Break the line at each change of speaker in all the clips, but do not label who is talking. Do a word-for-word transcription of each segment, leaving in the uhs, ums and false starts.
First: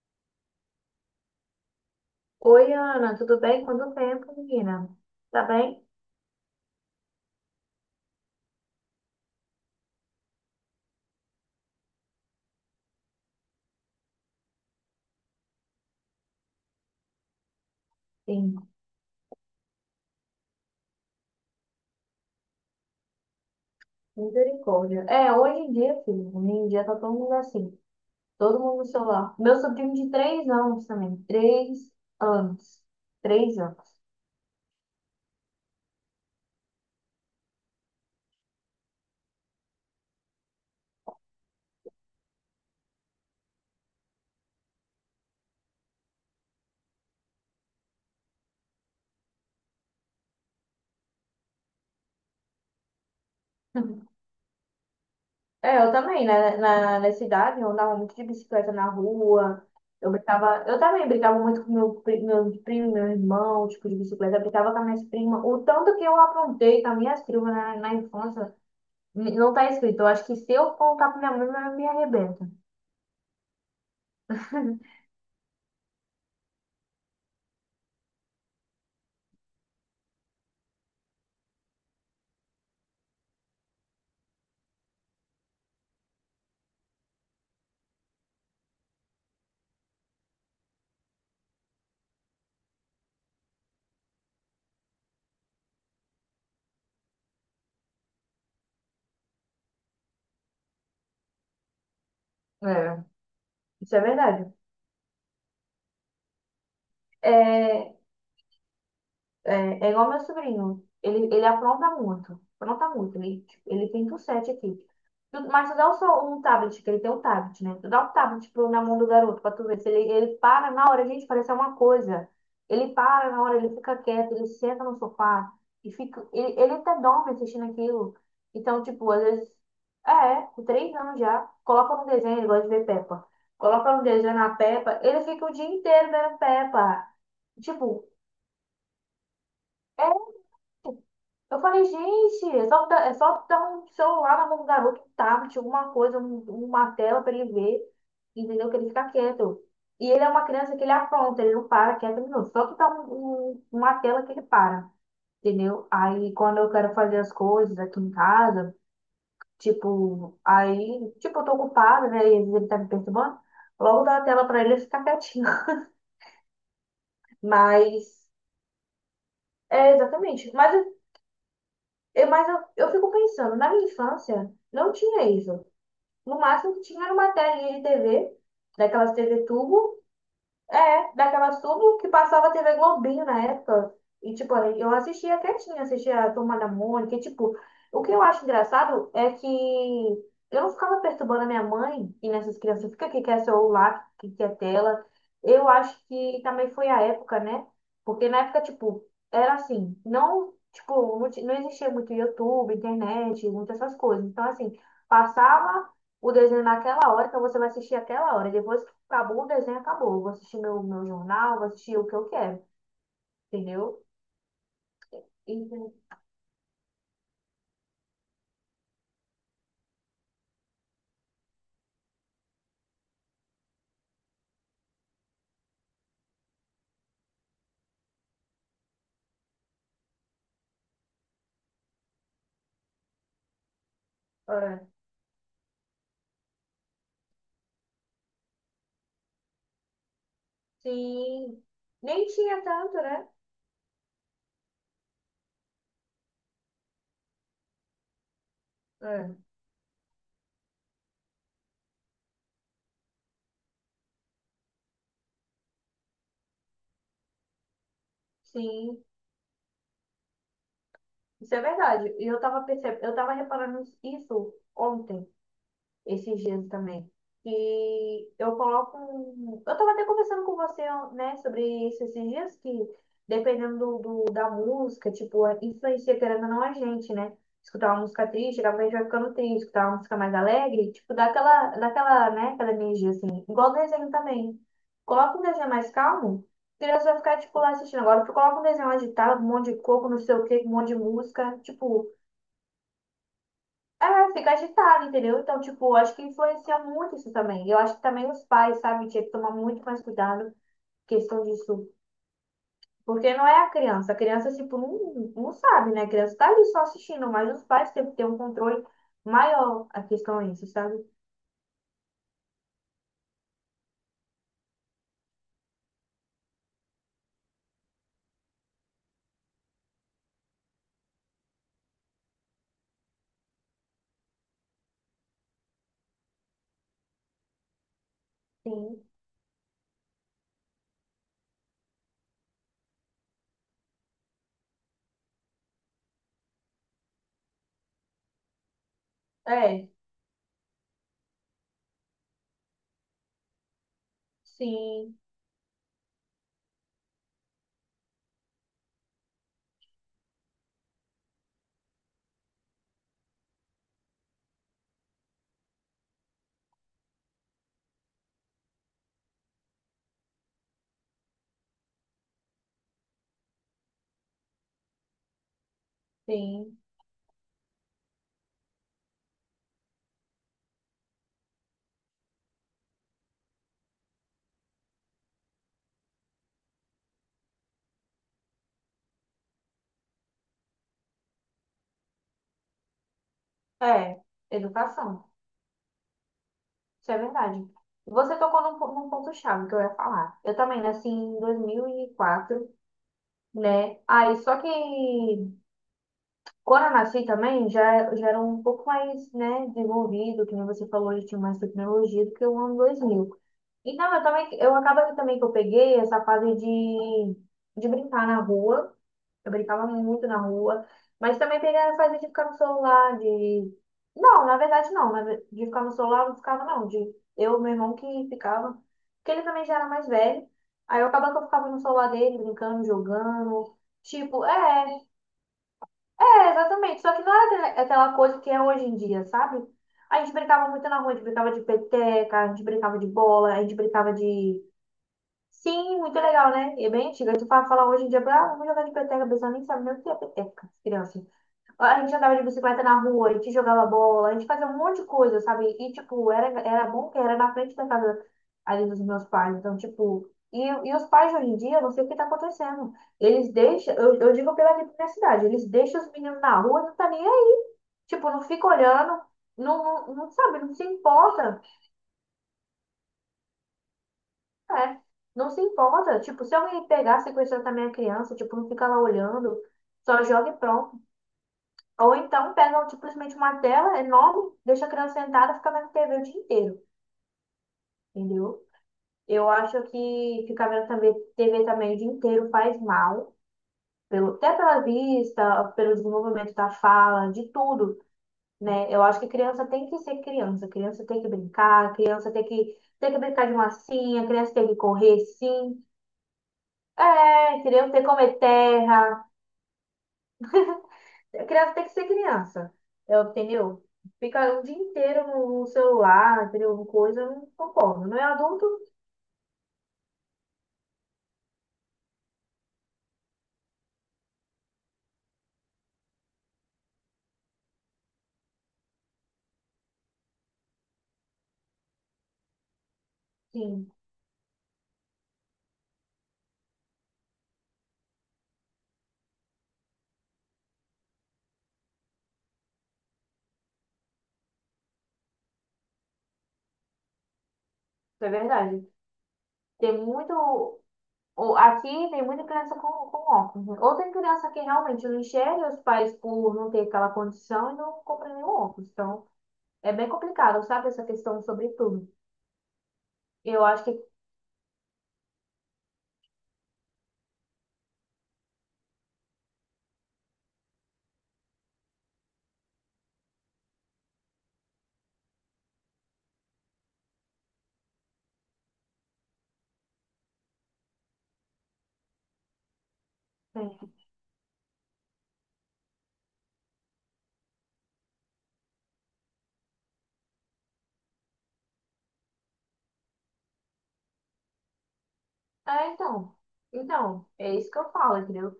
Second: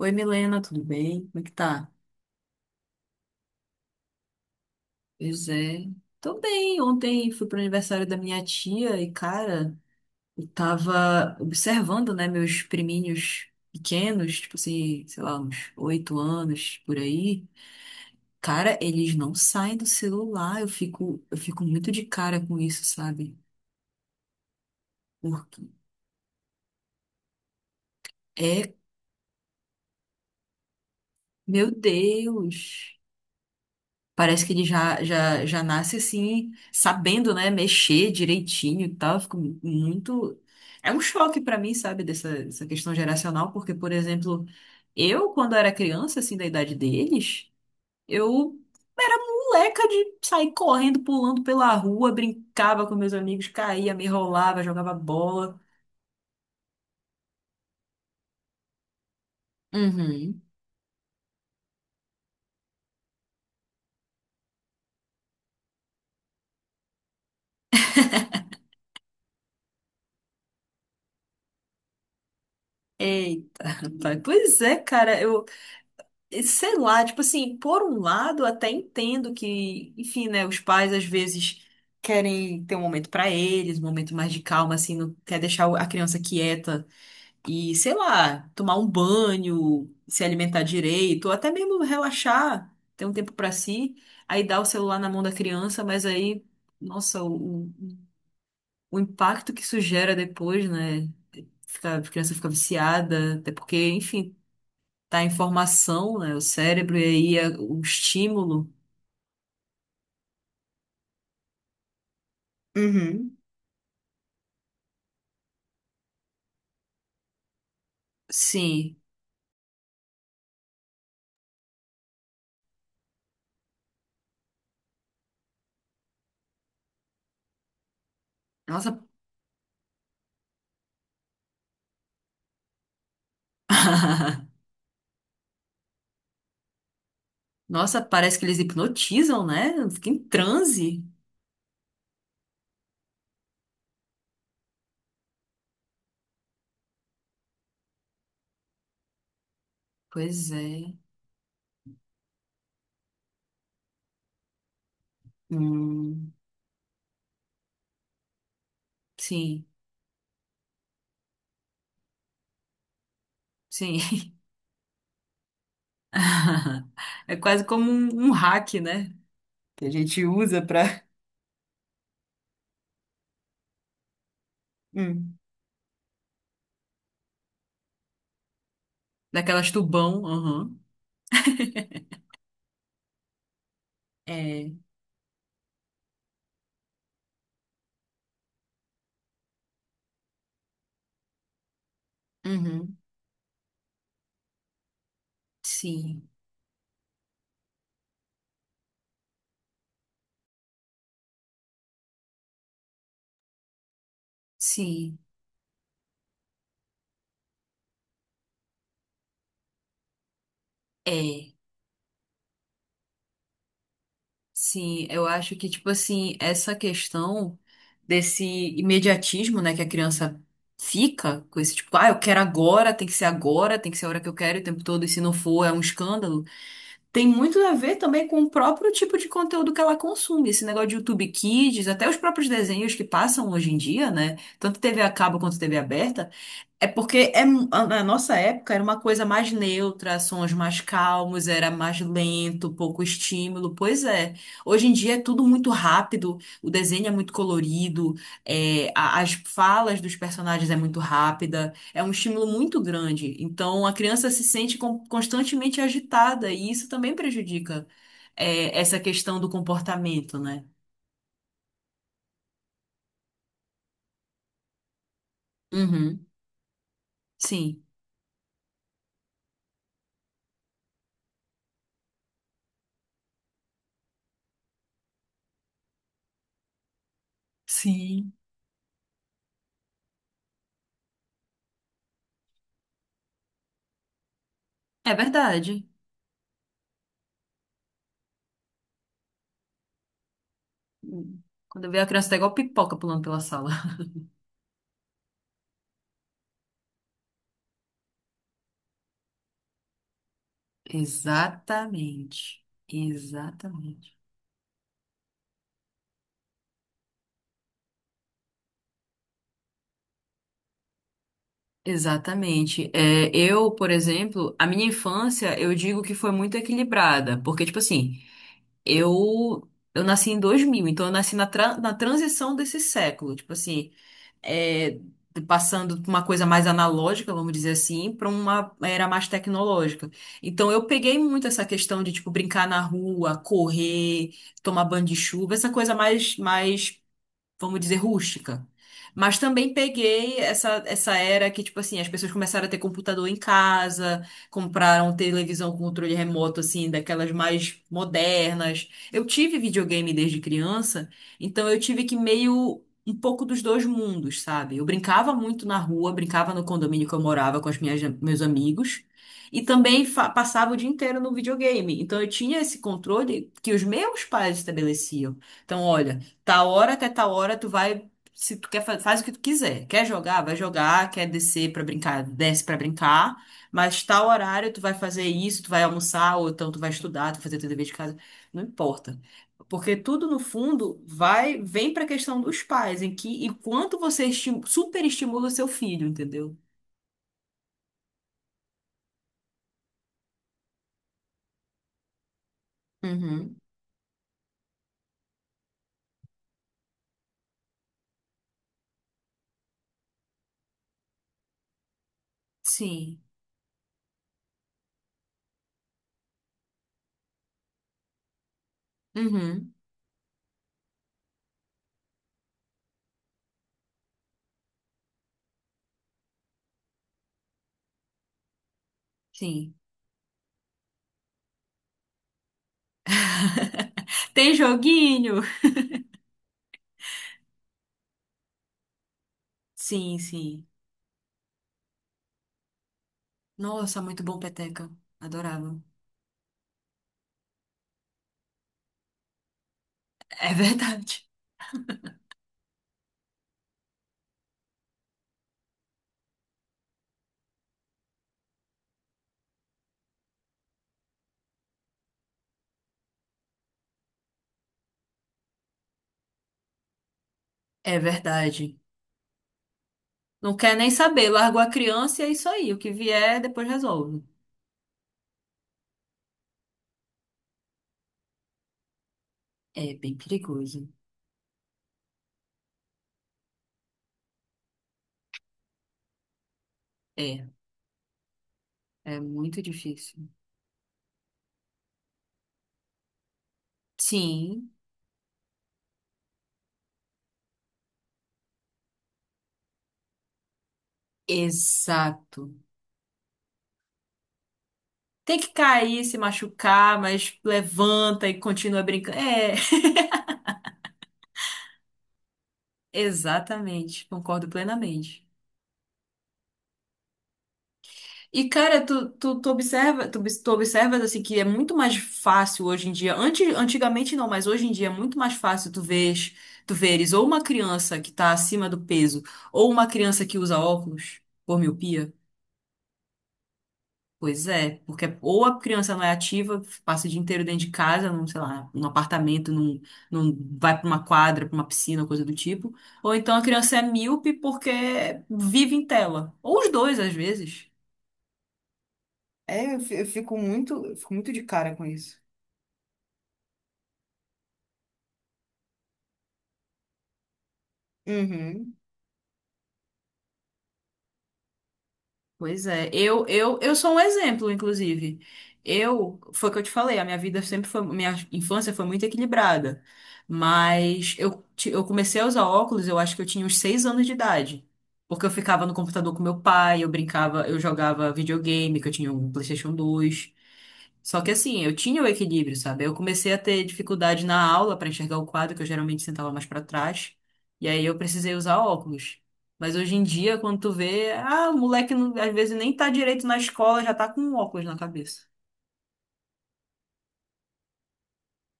Oi, Milena, tudo bem? Como é que tá?
Oi, Ana, tudo bem? Quanto tempo, menina? Tá
Pois
bem?
é. Tô bem. Ontem fui pro aniversário da minha tia e, cara, eu tava observando, né, meus priminhos pequenos, tipo assim, sei lá, uns oito anos por aí.
Sim,
Cara, eles não saem do celular. Eu fico, eu fico muito de cara com isso, sabe?
misericórdia. É, hoje
Porque
em dia, filho, hoje em dia tá todo mundo assim, todo
é,
mundo no celular. Meu sobrinho de três anos também,
meu
três anos,
Deus.
três anos.
Parece que ele já, já, já nasce assim, sabendo, né, mexer direitinho e tal. Eu fico muito. É um choque pra mim, sabe, dessa, dessa questão geracional, porque, por exemplo, eu, quando era criança, assim, da idade deles, eu era moleca de sair correndo, pulando pela rua, brincava com meus amigos, caía, me enrolava, jogava bola.
É, eu também, né? Na, na cidade, eu andava muito de bicicleta na rua, eu
Uhum.
brincava, eu também brincava muito com meu, pri- meu primo, meu irmão, tipo, de bicicleta, eu brincava com as minhas primas, o tanto que eu aprontei com as minhas primas na, na infância. Não tá escrito. Eu acho que se eu contar pra minha mãe, minha mãe me arrebenta.
Eita, rapaz. Pois é, cara, eu. Sei lá, tipo assim, por um lado, até entendo que, enfim, né, os pais às vezes querem ter um momento pra eles, um momento mais de calma, assim, não quer deixar o- a criança quieta e, sei lá, tomar um banho, se alimentar direito, ou até mesmo relaxar, ter um tempo pra si, aí dá o celular na mão da criança, mas aí, nossa, o, o o impacto que isso gera depois, né? Fica, a criança fica
É,
viciada, até porque,
isso é
enfim,
verdade.
tá em formação, né? O cérebro, e aí é o
É,
estímulo.
É, é igual meu sobrinho. Ele, ele apronta muito. Apronta muito.
Uhum.
Ele, tipo, ele pinta o sete aqui. Tu- Mas tu dá o seu, um tablet, que ele tem um tablet, né? Tu dá o tablet pro, na
Sim.
mão do garoto pra tu ver se ele, ele para na hora, gente, parece uma coisa. Ele para na hora, ele fica quieto, ele senta no sofá e fica. Ele, ele até dorme assistindo aquilo. Então,
Nossa.
tipo, às vezes. É, com três anos já. Coloca no desenho, ele gosta de ver Peppa. Coloca no desenho na Peppa, ele fica o dia inteiro vendo Peppa.
Nossa,
Tipo.
parece que eles hipnotizam, né? Fica em
é
transe.
eu falei, gente, é só, dar- é só dar um celular na mão do garoto, um tablet, alguma coisa, um- uma tela pra ele ver, entendeu? Que ele fica quieto. E ele é uma
Pois
criança que ele
é.
apronta, ele não para quieto, não. Só que dá um- um- uma tela que ele para, entendeu?
Hum,
Aí quando eu quero fazer as coisas aqui em casa,
sim,
tipo, aí, tipo, eu tô ocupada, né? E às vezes ele tá me perturbando,
sim.
logo dá a tela pra ele e ficar quietinho.
É quase como
Mas,
um, um hack, né? Que a
é
gente
exatamente.
usa
Mas, eu,
pra.
eu- mas eu, eu fico pensando, na minha infância, não tinha
Hum.
isso. No máximo que tinha era uma telinha de T V, daquelas T V
Daquelas
tubo,
tubão. Aham.
é, daquela tudo que passava T V Globinho na época. E, tipo,
É.
eu assistia quietinha, assistia a Turma da Mônica. E, tipo, o que eu acho engraçado é que eu não ficava perturbando a minha mãe e nessas crianças,
Uhum.
fica que quer celular, que quer tela. Eu acho
Sim,
que também foi a época, né? Porque na época, tipo, era assim, não, tipo, não, ti- não existia muito YouTube, internet, muitas essas coisas. Então, assim,
sim.
passava o desenho naquela hora, então você vai assistir aquela hora. Depois acabou o desenho, acabou. Eu vou assistir meu, meu
É.
jornal, vou assistir o que eu quero, entendeu?
Sim, eu
E,
acho que, tipo assim, essa questão desse imediatismo, né, que a criança fica com esse tipo, ah, eu quero agora, tem que ser agora, tem que ser a hora que eu quero o tempo todo, e se não for, é um escândalo. Tem muito a ver também com o próprio tipo de conteúdo que ela consome. Esse negócio de YouTube Kids, até os próprios desenhos que passam hoje em dia, né, tanto
é,
T V a cabo quanto T V aberta. É porque é, mu- a- na nossa época era uma coisa mais neutra, sons mais calmos,
sim,
era mais
nem tinha
lento,
tanto,
pouco
né?
estímulo. Pois é. Hoje em dia é tudo muito rápido, o desenho é muito colorido, é, a-
É,
as falas dos personagens é muito rápida, é um estímulo muito grande. Então a criança se sente con- constantemente agitada e isso também prejudica, é, essa
sim,
questão do comportamento, né?
isso é verdade. E eu tava percebendo, eu tava reparando isso ontem,
Uhum,
esses dias também.
sim.
E eu coloco. um- Eu tava até conversando com você, né, sobre isso esses dias, que dependendo do, do- da música, tipo, a- influencia querendo ou não a gente, né? Escutar uma música
Sim.
triste, acaba a gente vai ficando triste, escutar uma música mais alegre, tipo, dá aquela, dá aquela, né, aquela energia assim. Igual o desenho também.
É
Coloca um desenho
verdade.
mais calmo, a criança vai ficar, tipo, lá assistindo. Agora, tu coloca um desenho agitado, um monte de coco, não sei o quê, um monte de
Hum.
música,
Quando eu vi a
tipo.
criança, tá igual pipoca pulando pela sala.
É, fica agitado, entendeu? Então, tipo, acho que influencia muito isso também. Eu acho que também os pais, sabe, tinha que tomar muito mais cuidado com questão disso.
Exatamente.
Porque não é a criança. A
Exatamente.
criança, tipo, não, não sabe, né? A criança tá ali só assistindo, mas os pais têm que ter um controle maior, a questão é isso, sabe?
Exatamente. É, eu, por exemplo, a minha infância, eu digo que foi muito equilibrada, porque, tipo assim, Eu, eu nasci em dois mil, então eu nasci na, tra- na transição desse século, tipo assim, é, passando de uma coisa mais analógica, vamos dizer assim, para uma
Sim.
era mais tecnológica. Então eu peguei muito essa questão de, tipo, brincar na rua, correr, tomar banho de chuva, essa coisa mais, mais, vamos dizer, rústica. Mas também
É,
peguei essa, essa era que, tipo assim, as pessoas começaram a ter computador em casa, compraram
sim,
televisão com controle remoto, assim, daquelas mais modernas. Eu tive videogame desde criança, então eu tive que meio. Um pouco dos dois mundos, sabe? Eu brincava muito na rua, brincava no condomínio que eu morava com as minhas, meus amigos, e também fa- passava o dia inteiro no videogame. Então eu tinha esse controle que os meus pais estabeleciam. Então, olha. Tal
sim.
hora até tal hora tu vai, se tu quer, fa- faz o que tu quiser. Quer jogar, vai jogar, quer descer pra brincar, desce pra brincar, mas tal horário tu vai fazer isso, tu vai almoçar, ou então tu vai estudar, tu vai fazer teu dever de casa, não importa. Porque tudo no fundo vai, vem pra questão dos pais, em que e quanto
É,
você esti-
educação.
superestimula o seu filho, entendeu?
Isso é verdade. Você tocou num, po- num ponto-chave que eu ia falar. Eu também nasci em dois mil e quatro,
Uhum.
né? Aí, só que Coranassi também já, já era um pouco mais, né, desenvolvido, que nem você falou, já tinha mais tecnologia do que o ano
Sim.
dois mil. Então, eu também, eu acaba que também que eu peguei essa fase de, de brincar na rua. Eu
Uhum.
brincava muito na rua, mas também peguei a fase de ficar no celular, de... Não, na verdade não, na ve- de ficar no celular eu não ficava não, de eu, meu irmão que ficava, porque ele também
Sim.
já era mais velho. Aí eu acabava que eu ficava no celular dele, brincando, jogando, tipo,
Tem
é,
joguinho.
é, exatamente. Só que não era aquela aquela coisa que é hoje em dia, sabe?
Sim,
A gente
sim.
brincava muito na rua, a gente brincava de peteca, a gente brincava de bola, a gente
Nossa,
brincava
muito bom,
de.
peteca. Adorava.
Sim, muito legal, né? E é bem antiga. Tu fala, fala hoje em dia, ah, vamos jogar de peteca, a pessoa nem sabe nem o que é
É
peteca,
verdade.
criança. A gente andava de bicicleta na rua, a gente jogava bola, a gente fazia um monte de coisa, sabe? E, tipo, era, era bom que era na frente da casa ali dos meus pais. Então, tipo, e, e os pais de hoje em dia, eu não sei o que tá acontecendo. Eles deixam, eu, eu digo pela aqui da cidade, eles deixam os meninos na rua, não tá nem aí.
É
Tipo, não fica
verdade.
olhando, não, não, não
Não
sabe, não
quer
se
nem saber, largou
importa.
a criança e é isso aí. O que vier, depois resolve.
É, não se importa. Tipo, se alguém pegar, sequestrar também a criança, tipo, não fica lá olhando,
É bem
só joga e
perigoso.
pronto. Ou então pegam tipo, simplesmente uma tela enorme, deixa a criança sentada e fica vendo T V o dia inteiro,
É,
entendeu?
é
Eu
muito
acho
difícil.
que ficar vendo também T V também o dia inteiro faz mal, pelo, até
Sim,
pela vista, pelo desenvolvimento da fala, de tudo, né? Eu acho que criança tem que ser criança, criança tem que brincar, criança tem
exato.
que, tem que brincar de massinha, criança tem que correr
Tem que
sim,
cair, se machucar, mas
é, entendeu? Tem que
levanta e
comer
continua brincando.
terra,
É,
criança tem que ser criança, eu, entendeu?
exatamente. Concordo
Ficar o dia
plenamente.
inteiro no no celular, entendeu? No Coisa, eu não concordo. Não é
E,
adulto?
cara, tu, tu, tu observa, tu, obs- tu observas assim que é muito mais fácil hoje em dia. Antes, antigamente não, mas hoje em dia é muito mais fácil tu veres, tu veres ou uma criança que tá acima do peso, ou uma criança que usa óculos por miopia.
Sim,
Pois é, porque ou a criança não é ativa, passa o dia inteiro dentro de casa, num, sei lá, num apartamento, num, num, vai pra uma quadra, pra uma piscina, coisa do tipo. Ou então a criança é míope porque vive em tela. Ou os dois, às vezes.
isso é verdade.
É, eu fi-
Tem
eu fico
muito.
muito, eu fico muito de
o-
cara com
Aqui
isso.
tem muita criança com, com óculos, né? Ou tem criança que realmente não enxerga os pais por não ter aquela condição e não compra nenhum
Uhum.
óculos. Então, é bem complicado, sabe? Essa questão sobre tudo.
Pois é, eu, eu,
Eu
eu
acho
sou um
que.
exemplo, inclusive. Eu, foi o que eu te falei, a minha vida sempre foi, minha infância foi muito equilibrada. Mas eu, ti- eu comecei a usar óculos, eu acho que eu tinha uns seis anos de idade. Porque eu ficava no computador com meu pai, eu brincava, eu jogava videogame, que eu tinha um PlayStation dois. Só que assim, eu tinha o equilíbrio, sabe? Eu comecei a ter dificuldade na aula para enxergar o quadro, que eu geralmente sentava mais para trás. E aí eu precisei usar óculos. Mas hoje em dia, quando tu vê, ah, o moleque não- às vezes nem tá direito na escola, já tá com um óculos na cabeça.
É, então. Então, é isso que eu falo, entendeu?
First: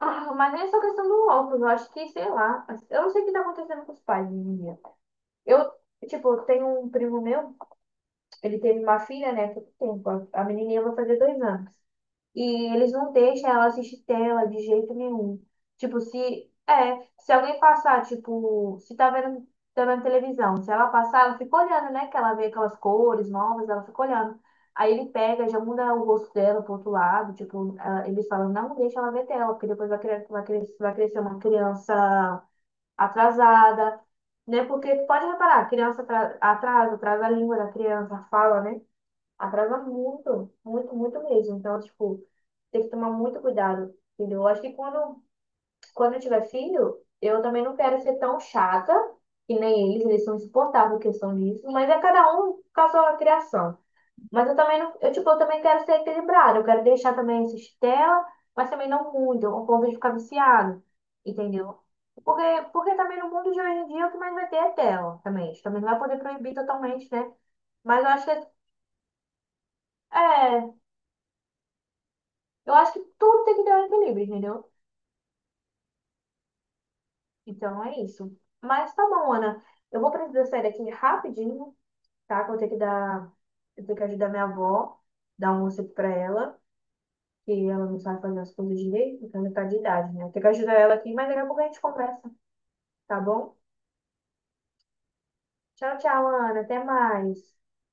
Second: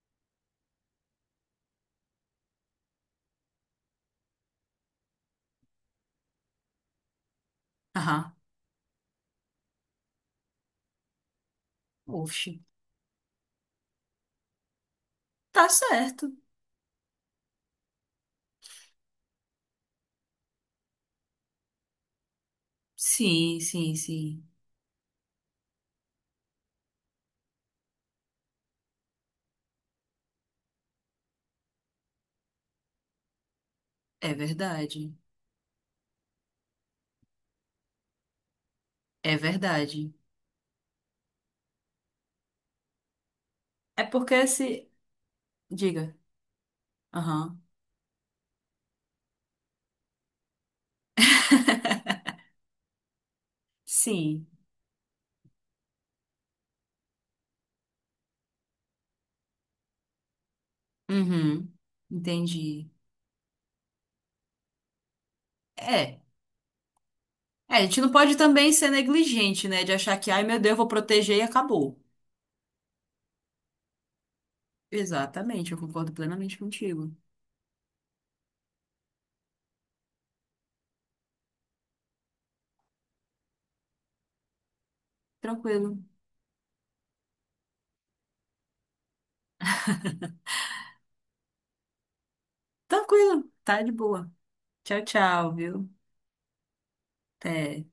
Ah, mas nem essa questão do óculos, eu acho que, sei lá, eu não sei o que tá acontecendo com os pais hoje em dia. Eu, tipo, eu tenho um primo meu,
Aham.
ele teve uma filha, né, há pouco tempo, a a menininha vai fazer dois anos.
Oxe.
E eles não deixam ela assistir tela de jeito nenhum.
Tá
Tipo,
certo.
se é, se alguém passar, tipo, se tá vendo, tá vendo televisão, se ela passar, ela fica olhando, né? Que ela vê aquelas cores
Sim,
novas, ela
sim,
fica olhando.
sim.
Aí ele pega, já muda o rosto dela pro outro lado, tipo, ela- eles falam, não deixa ela ver tela, porque depois vai cre- vai cre- vai crescer uma criança atrasada,
É
né? Porque
verdade.
pode reparar, criança atra- atrasa, atrasa a língua da criança, a fala, né?
É
Atrasa
verdade.
muito, muito, muito mesmo. Então, tipo, tem que tomar muito cuidado,
É porque
entendeu? Eu acho que
se.
quando,
Diga.
Quando eu tiver filho, eu
Aham.
também não quero ser tão chata, que nem eles, eles são insuportáveis em questão disso, mas é cada um com a sua criação.
Sim.
Mas eu também não, eu, tipo, eu também quero ser equilibrada, eu quero deixar também assistir tela, mas também não muito, ao ponto de ficar viciado,
Uhum.
entendeu? Porque,
Entendi.
Porque também no mundo de hoje em dia o que mais vai ter é tela também. A gente também não vai poder
É.
proibir totalmente, né?
É, a
Mas
gente
eu
não
acho
pode
que
também ser negligente, né? De achar que, ai meu Deus,
é,
eu vou proteger e acabou.
Eu acho que tudo tem que ter um equilíbrio, entendeu?
Exatamente, eu concordo plenamente contigo.
Então é isso. Mas tá bom, Ana. Eu vou precisar sair daqui rapidinho, tá? Que eu vou ter que dar. Eu tenho que ajudar minha avó, dar um almoço aqui
Tranquilo.
pra ela, que ela não sabe fazer as coisas direito, então ela tá de idade, né? Eu tenho que ajudar ela aqui, mas daqui a pouco a gente conversa, tá
Tranquilo,
bom?
tá de boa. Tchau, tchau, viu?
Tchau, tchau, Ana. Até mais.
Até.